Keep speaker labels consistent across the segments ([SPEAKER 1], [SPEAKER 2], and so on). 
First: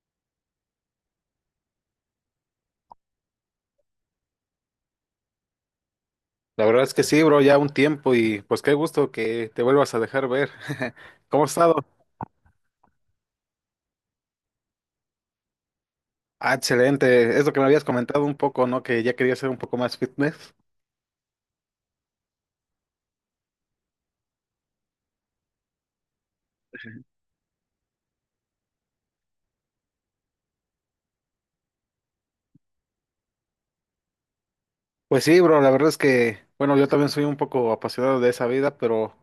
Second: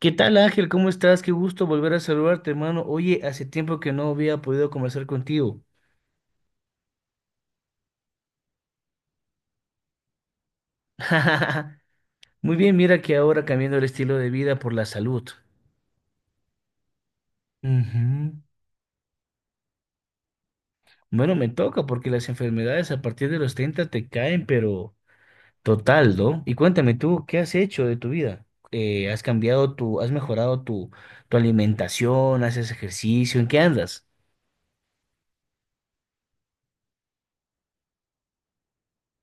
[SPEAKER 1] ¿Qué tal, Ángel? ¿Cómo estás? Qué gusto volver a saludarte, hermano. Oye, hace tiempo que no había podido conversar contigo.
[SPEAKER 2] La verdad es que sí, bro, ya un tiempo y pues qué gusto que te vuelvas a dejar ver. ¿Cómo has estado?
[SPEAKER 1] Muy bien, mira que ahora cambiando el estilo de vida por la salud.
[SPEAKER 2] Ah, excelente. Es lo que me habías comentado
[SPEAKER 1] Ujú.
[SPEAKER 2] un poco, ¿no? Que ya quería ser un poco más fitness.
[SPEAKER 1] Bueno, me toca porque las enfermedades a partir de los 30 te caen, pero total, ¿no? Y cuéntame tú, ¿qué has hecho de tu vida? ¿ Has mejorado tu alimentación? ¿Haces ejercicio? ¿En qué andas?
[SPEAKER 2] Pues sí, bro, la verdad es que, bueno, yo también soy un poco apasionado de esa vida, pero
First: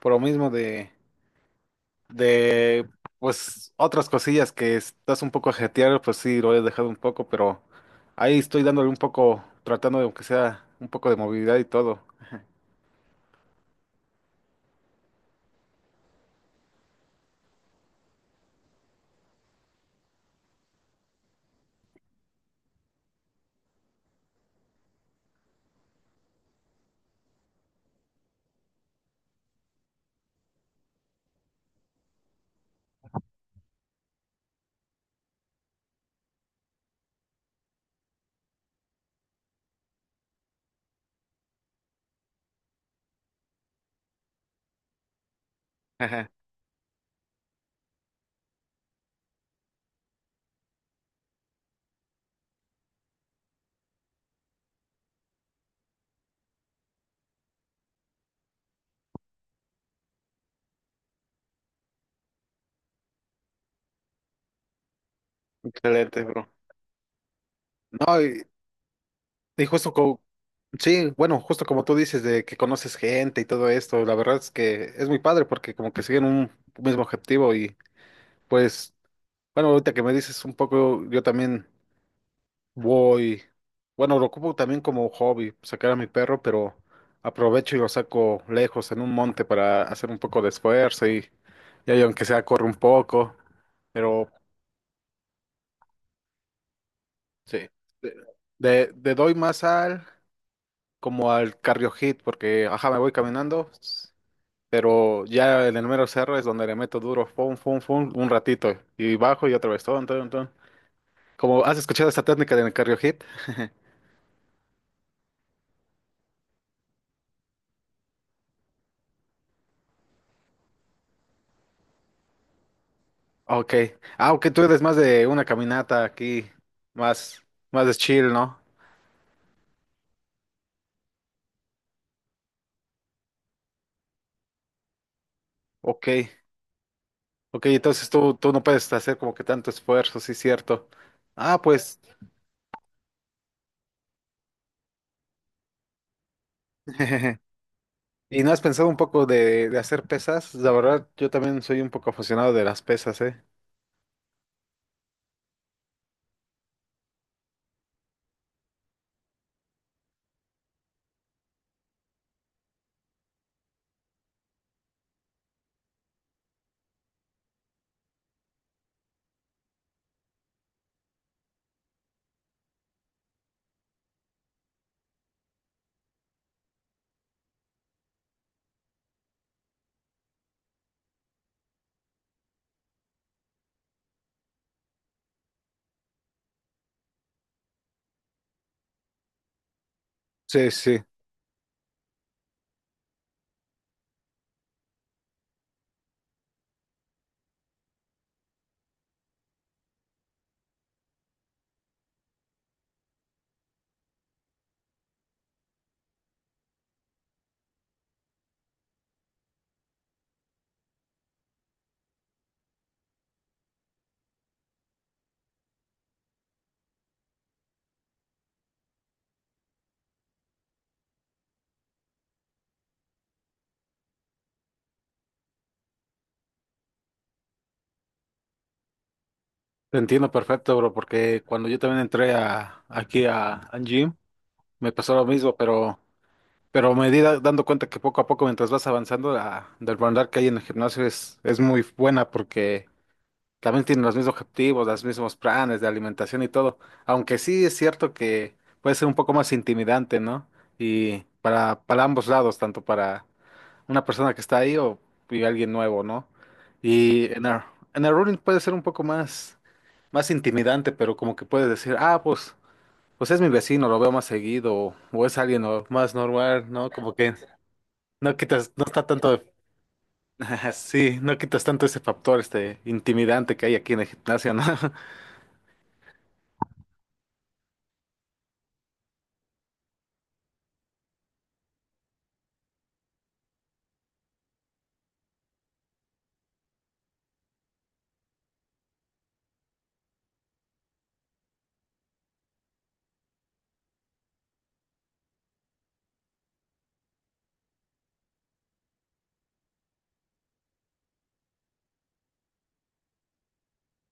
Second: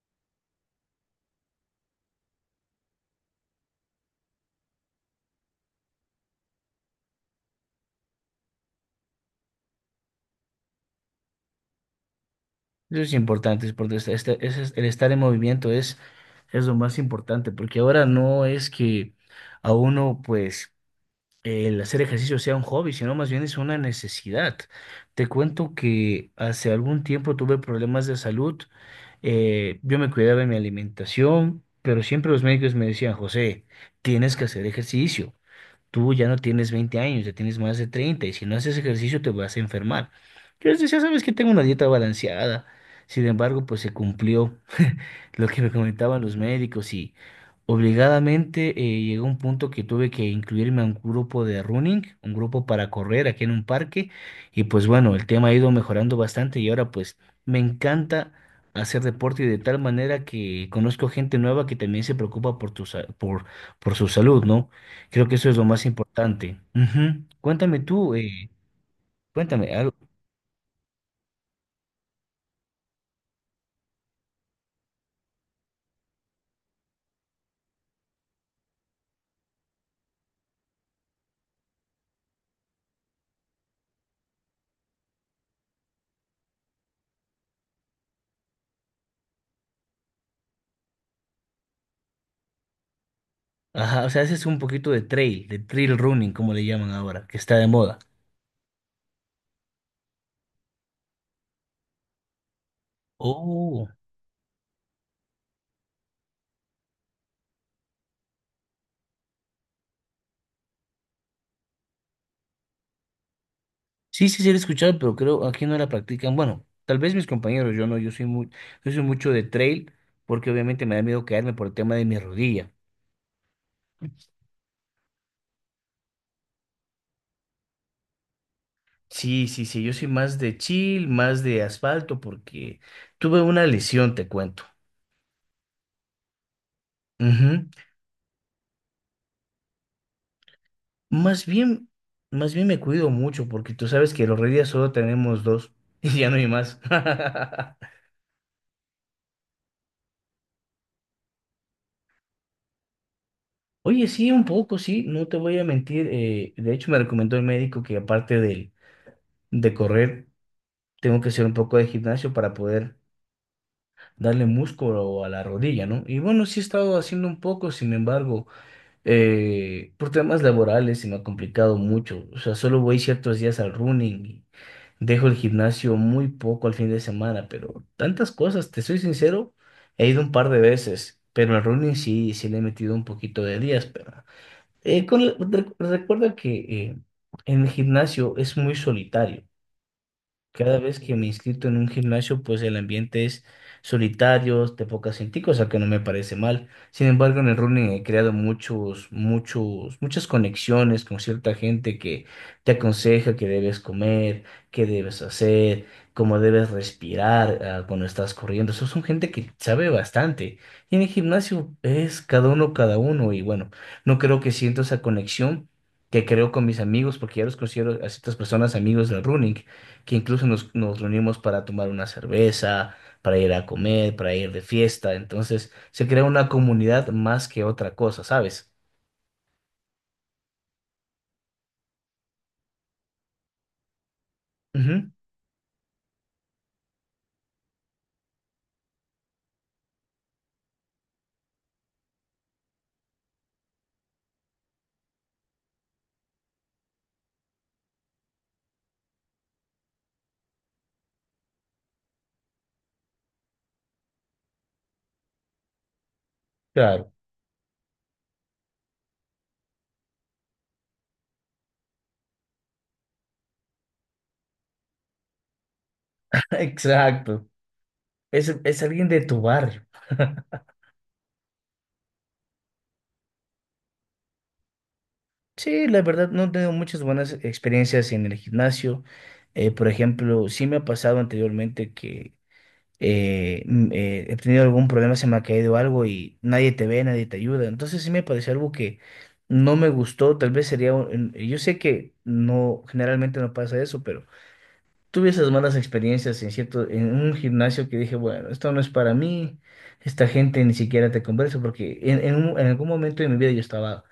[SPEAKER 2] por lo mismo de, pues, otras cosillas que estás un poco ajetreado, pues sí, lo he dejado un poco, pero ahí estoy dándole un poco, tratando de, aunque sea un poco de movilidad y todo.
[SPEAKER 1] Eso es importante, es porque este- este- ese es- el estar en movimiento es lo más importante, porque ahora no es que a uno, pues, el hacer ejercicio sea un hobby, sino más bien es una necesidad. Te cuento que hace algún tiempo tuve problemas de salud. Yo me cuidaba de mi alimentación, pero siempre los médicos me decían: José, tienes que hacer ejercicio, tú ya no tienes 20 años, ya tienes más de 30 y si no haces ejercicio te vas a enfermar. Yo les decía, sabes que tengo una dieta balanceada. Sin embargo, pues se cumplió lo que me comentaban los médicos y obligadamente llegó un punto que tuve que incluirme a un grupo de running, un grupo para correr aquí en un parque, y pues bueno, el tema ha ido mejorando bastante y ahora pues me encanta hacer deporte, y de tal manera que conozco gente nueva que también se preocupa por por su salud, ¿no? Creo que eso es lo más
[SPEAKER 2] Excelente, bro.
[SPEAKER 1] importante. Ujú.
[SPEAKER 2] No, y, Y
[SPEAKER 1] Cuéntame
[SPEAKER 2] justo
[SPEAKER 1] algo.
[SPEAKER 2] como, sí, bueno, justo como tú dices de que conoces gente y todo esto, la verdad es que es muy padre porque como que siguen un mismo objetivo y pues, bueno, ahorita que me dices un poco, yo también voy, bueno, lo ocupo también como hobby, sacar a mi perro, pero aprovecho y lo saco lejos en un monte para hacer un poco de esfuerzo y ahí aunque sea corre un poco,
[SPEAKER 1] Ajá, o sea,
[SPEAKER 2] pero
[SPEAKER 1] haces un poquito de trail running, como le llaman ahora, que está de
[SPEAKER 2] sí,
[SPEAKER 1] moda.
[SPEAKER 2] de, de doy más al como al cardio hit porque, ajá, me voy caminando.
[SPEAKER 1] Oh,
[SPEAKER 2] Pero ya en el mero cerro es donde le meto duro, fum, fum, fum, un ratito. Y bajo y otra vez, ton, ton, ton. Como has escuchado esta técnica del cardio hit.
[SPEAKER 1] sí, sí, sí, lo he escuchado, pero creo aquí no la practican. Bueno, tal vez mis compañeros, yo no, yo soy mucho de trail, porque obviamente me da miedo caerme por el tema de mi rodilla.
[SPEAKER 2] Ok. Ah, ok, tú eres más de una caminata aquí, más, más de chill, ¿no?
[SPEAKER 1] Sí, sí, sí, yo soy más de chill, más de asfalto, porque tuve una lesión, te cuento.
[SPEAKER 2] Ok.
[SPEAKER 1] Ujú.
[SPEAKER 2] Ok, entonces tú no puedes hacer como que tanto esfuerzo, sí, cierto.
[SPEAKER 1] Más
[SPEAKER 2] Ah,
[SPEAKER 1] bien,
[SPEAKER 2] pues.
[SPEAKER 1] más bien me cuido mucho porque tú sabes que los reyes solo tenemos dos y ya no hay más.
[SPEAKER 2] ¿Y no has pensado un poco de hacer pesas? La verdad, yo también soy un poco aficionado de las pesas, ¿eh?
[SPEAKER 1] Oye, sí, un poco, sí, no te voy a mentir. De hecho, me recomendó el médico que aparte de correr, tengo que hacer un poco de gimnasio para poder darle músculo a la rodilla, ¿no? Y bueno, sí he estado haciendo un poco, sin embargo, por temas laborales se me ha complicado mucho. O sea, solo voy ciertos días al running y dejo el gimnasio muy poco al fin de semana, pero tantas cosas, te soy sincero, he ido un par de veces, pero al running sí, sí le he metido un poquito de días, pero recuerda que eh, en el gimnasio es muy solitario.
[SPEAKER 2] Sí,
[SPEAKER 1] Cada vez
[SPEAKER 2] sí.
[SPEAKER 1] que me he inscrito en un gimnasio, pues el ambiente es solitario, de poca gente, cosa que no me parece mal. Sin embargo, en el running he creado muchos, muchos, muchas conexiones con cierta gente que te aconseja qué debes comer, qué debes hacer, cómo debes respirar, ah, cuando estás corriendo. Eso son gente que sabe bastante. Y en el gimnasio es cada uno, cada uno. Y bueno, no creo que siento esa conexión que creo con mis amigos, porque ya los considero a ciertas personas amigos del running, que incluso nos reunimos para tomar una cerveza, para ir a comer, para ir de fiesta. Entonces se crea una comunidad más que otra cosa, ¿sabes?
[SPEAKER 2] Te entiendo perfecto, bro, porque cuando yo también entré aquí a Gym, me
[SPEAKER 1] Ujú,
[SPEAKER 2] pasó lo mismo, pero me di dando cuenta que poco a poco, mientras vas avanzando, la del bandar que hay en el gimnasio es muy buena porque también tienen los mismos objetivos, los mismos planes de alimentación y todo. Aunque sí es cierto que puede ser un poco más intimidante, ¿no? Y para ambos lados, tanto para una persona que está ahí o y alguien nuevo, ¿no?
[SPEAKER 1] claro,
[SPEAKER 2] Y en el running puede ser un poco más más intimidante, pero como que puedes decir, ah, pues, pues es mi vecino, lo veo más seguido, o es alguien más normal, ¿no? Como que
[SPEAKER 1] exacto.
[SPEAKER 2] no quitas,
[SPEAKER 1] Es
[SPEAKER 2] no está
[SPEAKER 1] alguien de
[SPEAKER 2] tanto,
[SPEAKER 1] tu barrio.
[SPEAKER 2] sí, no quitas tanto ese factor, este, intimidante que hay aquí en el gimnasio, ¿no?
[SPEAKER 1] Sí, la verdad no he tenido muchas buenas experiencias en el gimnasio. Por ejemplo, sí me ha pasado anteriormente que he tenido algún problema, se me ha caído algo y nadie te ve, nadie te ayuda. Entonces sí me pareció algo que no me gustó, tal vez sería, yo sé que no, generalmente no pasa eso, pero tuve esas malas experiencias en cierto, en un gimnasio que dije, bueno, esto no es para mí, esta gente ni siquiera te conversa, porque en algún momento de mi vida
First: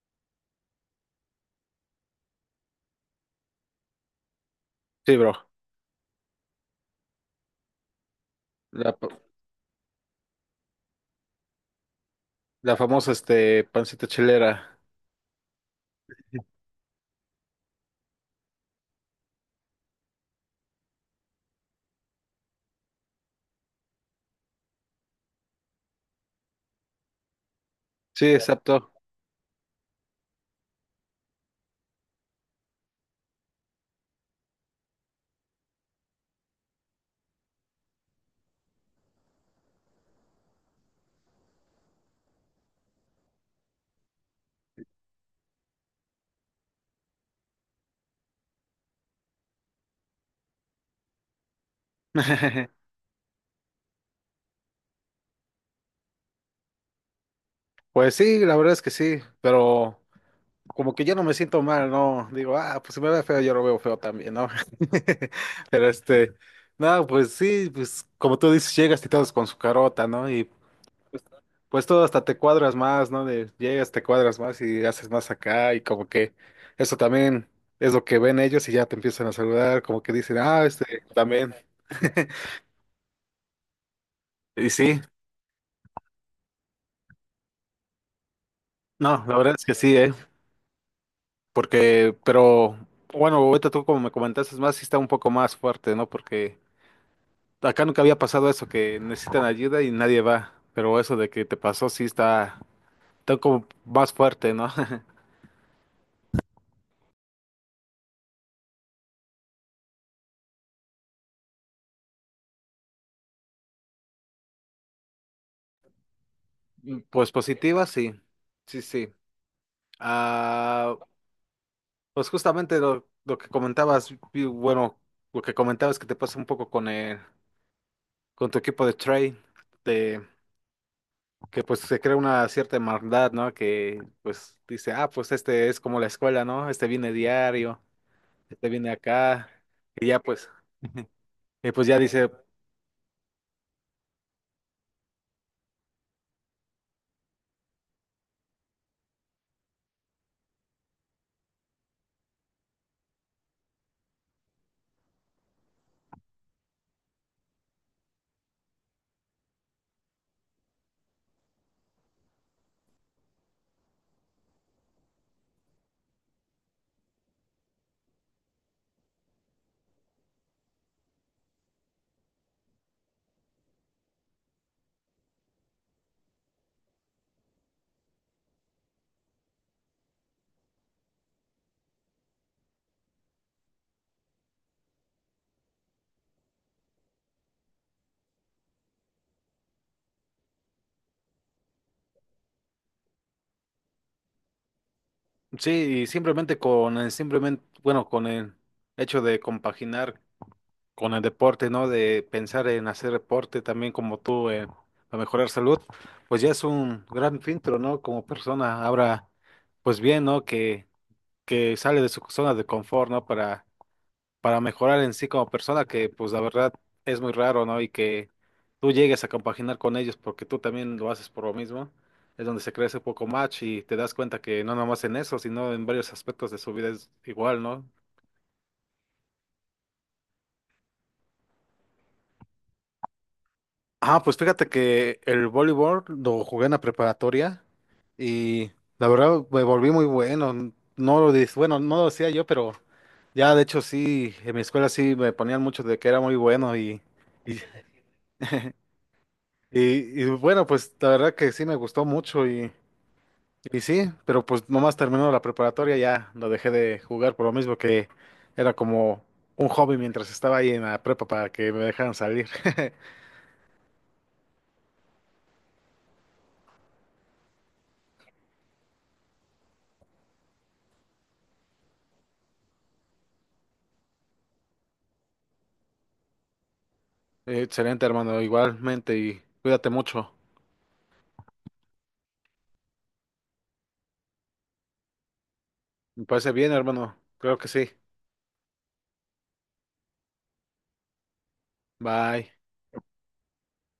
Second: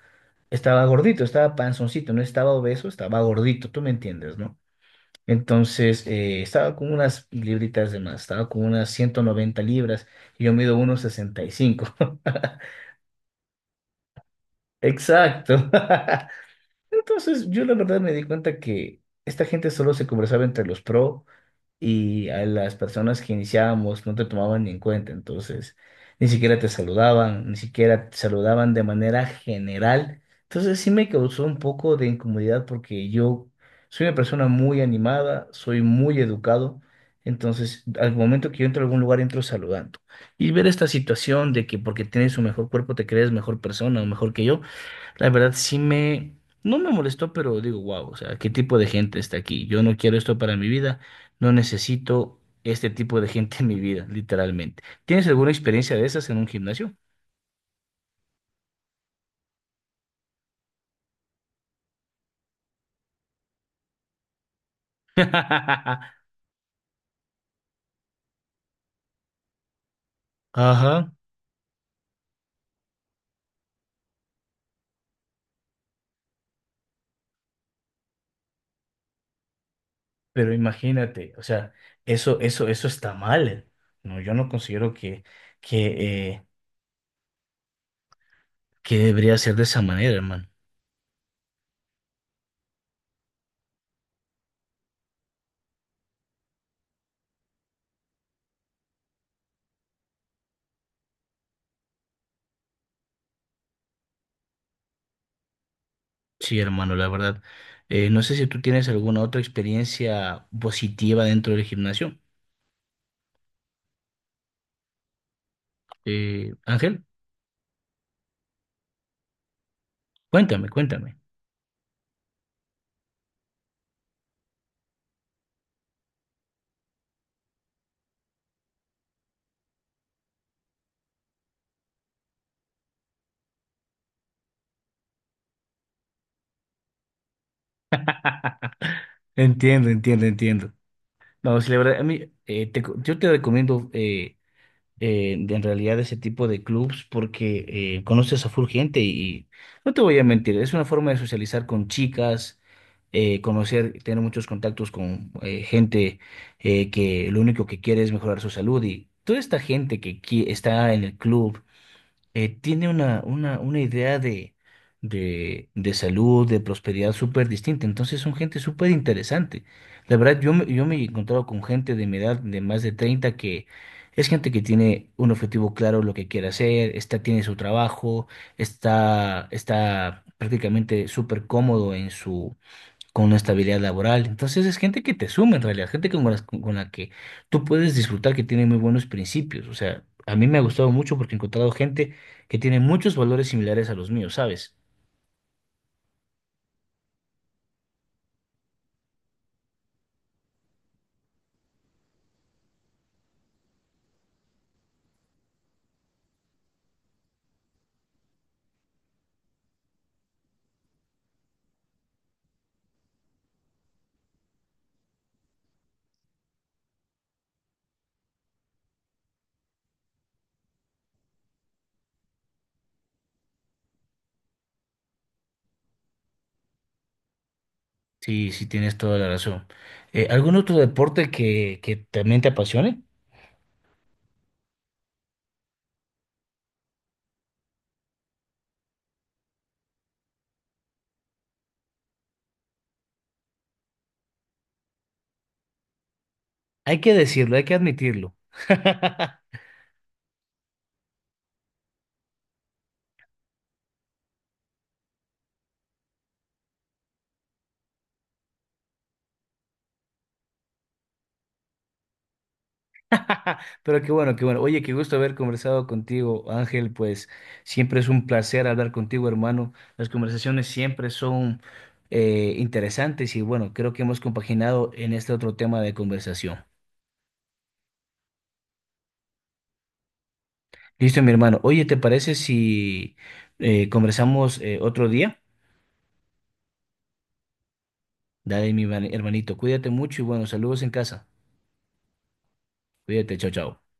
[SPEAKER 1] estaba gordito, estaba panzoncito, no estaba obeso, estaba gordito, tú me entiendes, ¿no?
[SPEAKER 2] Sí, bro,
[SPEAKER 1] Entonces, estaba con unas libritas de más, estaba con unas
[SPEAKER 2] la,
[SPEAKER 1] 190 libras y yo mido 1,65.
[SPEAKER 2] la famosa, este, pancita chilera.
[SPEAKER 1] Exacto. Entonces, yo la verdad me di cuenta que esta gente solo se conversaba entre los pro, y a las personas que iniciábamos no te tomaban ni en cuenta, entonces ni siquiera te saludaban, ni siquiera te
[SPEAKER 2] Sí,
[SPEAKER 1] saludaban de
[SPEAKER 2] exacto.
[SPEAKER 1] manera general. Entonces sí me causó un poco de incomodidad porque yo soy una persona muy animada, soy muy educado, entonces al momento que yo entro a algún lugar entro saludando. Y ver esta situación de que porque tienes un mejor cuerpo te crees mejor persona o mejor que yo, la verdad no me molestó, pero digo, wow, o sea, ¿qué tipo de gente está aquí? Yo no quiero esto para mi vida, no necesito este tipo de gente en mi vida, literalmente. ¿Tienes alguna experiencia de esas en un gimnasio?
[SPEAKER 2] Pues sí, la verdad es que sí, pero como que yo no me siento mal, ¿no? Digo, ah, pues si me ve feo, yo lo veo feo también, ¿no? Pero este, no, pues sí, pues como tú dices, llegas y todos con su carota, ¿no? Y
[SPEAKER 1] Ajá,
[SPEAKER 2] pues, pues todo hasta te cuadras más, ¿no? De, llegas, te cuadras más y haces más acá y como que eso también es lo que ven ellos y ya te empiezan a saludar, como que dicen,
[SPEAKER 1] pero
[SPEAKER 2] ah, este,
[SPEAKER 1] imagínate, o
[SPEAKER 2] también.
[SPEAKER 1] sea, eso, eso, eso está mal. No, yo no
[SPEAKER 2] Y
[SPEAKER 1] considero
[SPEAKER 2] sí,
[SPEAKER 1] que, eh, que
[SPEAKER 2] no,
[SPEAKER 1] debería
[SPEAKER 2] la
[SPEAKER 1] ser
[SPEAKER 2] verdad
[SPEAKER 1] de
[SPEAKER 2] es que
[SPEAKER 1] esa
[SPEAKER 2] sí, ¿eh?
[SPEAKER 1] manera, hermano.
[SPEAKER 2] Porque, pero, bueno, ahorita tú como me comentaste, es más, sí está un poco más fuerte, ¿no? Porque acá nunca había pasado eso, que necesitan ayuda y nadie va. Pero eso de que te pasó sí está, está como más fuerte, ¿no?
[SPEAKER 1] Sí, hermano, la verdad. No sé si tú tienes alguna otra experiencia positiva dentro del gimnasio, Ángel.
[SPEAKER 2] Pues positiva, sí. Sí, sí.
[SPEAKER 1] Cuéntame,
[SPEAKER 2] Ah,
[SPEAKER 1] cuéntame.
[SPEAKER 2] pues justamente lo que comentabas, y bueno, lo que comentabas que te pasa un poco con el, con tu equipo de trade, de que pues se crea una cierta hermandad, ¿no? Que pues dice, ah, pues este es como la escuela, ¿no? Este viene diario, este viene acá,
[SPEAKER 1] Entiendo,
[SPEAKER 2] y ya
[SPEAKER 1] entiendo,
[SPEAKER 2] pues,
[SPEAKER 1] entiendo. No, si
[SPEAKER 2] y
[SPEAKER 1] la
[SPEAKER 2] pues ya
[SPEAKER 1] verdad, a
[SPEAKER 2] dice,
[SPEAKER 1] mí, yo te recomiendo en realidad ese tipo de clubs porque conoces a full gente y no te voy a mentir, es una forma de socializar con chicas, conocer, tener muchos contactos con gente que lo único que quiere es mejorar su salud, y toda esta gente que está en el club tiene una idea de, de salud, de prosperidad súper distinta. Entonces son gente súper interesante. La verdad, yo me he encontrado con gente de mi edad, de más de 30, que es gente que tiene un objetivo claro, lo que quiere hacer, está, tiene su trabajo, está, está prácticamente súper cómodo en su, con una estabilidad laboral. Entonces es gente que te suma en realidad, gente con la que tú puedes disfrutar, que tiene muy buenos principios. O sea, a mí me ha gustado mucho porque he encontrado gente que tiene muchos valores similares a los míos, ¿sabes?
[SPEAKER 2] sí, y simplemente con el simplemente, bueno, con el hecho de compaginar con el deporte, ¿no? De pensar en hacer deporte también como tú, para mejorar salud, pues ya es un gran filtro, ¿no? Como persona, ahora, pues bien, ¿no? Que sale de su zona de confort, ¿no? Para mejorar en sí como persona, que pues la verdad es muy raro, ¿no? Y que tú llegues a compaginar con ellos porque tú también lo haces por lo mismo, es donde se crece un poco más y te das cuenta que no nomás en eso, sino en varios aspectos de su vida es igual, ¿no?
[SPEAKER 1] Sí, sí, tienes toda la razón. ¿Algún otro deporte que también te apasione?
[SPEAKER 2] Ah, pues fíjate que el voleibol lo jugué en la preparatoria y la verdad me volví muy bueno. Bueno, no lo decía yo, pero ya de hecho sí, en mi escuela sí me ponían mucho de que era muy bueno
[SPEAKER 1] Hay que decirlo,
[SPEAKER 2] y,
[SPEAKER 1] hay que admitirlo.
[SPEAKER 2] y bueno, pues la verdad que sí me gustó mucho y sí, pero pues nomás terminó la preparatoria ya lo dejé de jugar por lo mismo que era como un hobby mientras estaba ahí en la prepa para que me dejaran salir.
[SPEAKER 1] Pero qué bueno, qué bueno. Oye, qué gusto haber conversado contigo, Ángel. Pues siempre es un placer hablar contigo, hermano. Las conversaciones siempre son interesantes, y bueno, creo que hemos compaginado en este otro tema de conversación.
[SPEAKER 2] Excelente, hermano, igualmente y cuídate mucho.
[SPEAKER 1] Listo, mi hermano. Oye, ¿te parece si conversamos otro día?
[SPEAKER 2] Me parece bien, hermano. Creo que sí.
[SPEAKER 1] Dale, mi hermanito, cuídate mucho y bueno, saludos en casa.
[SPEAKER 2] Bye.
[SPEAKER 1] Cuídate, chao, chao.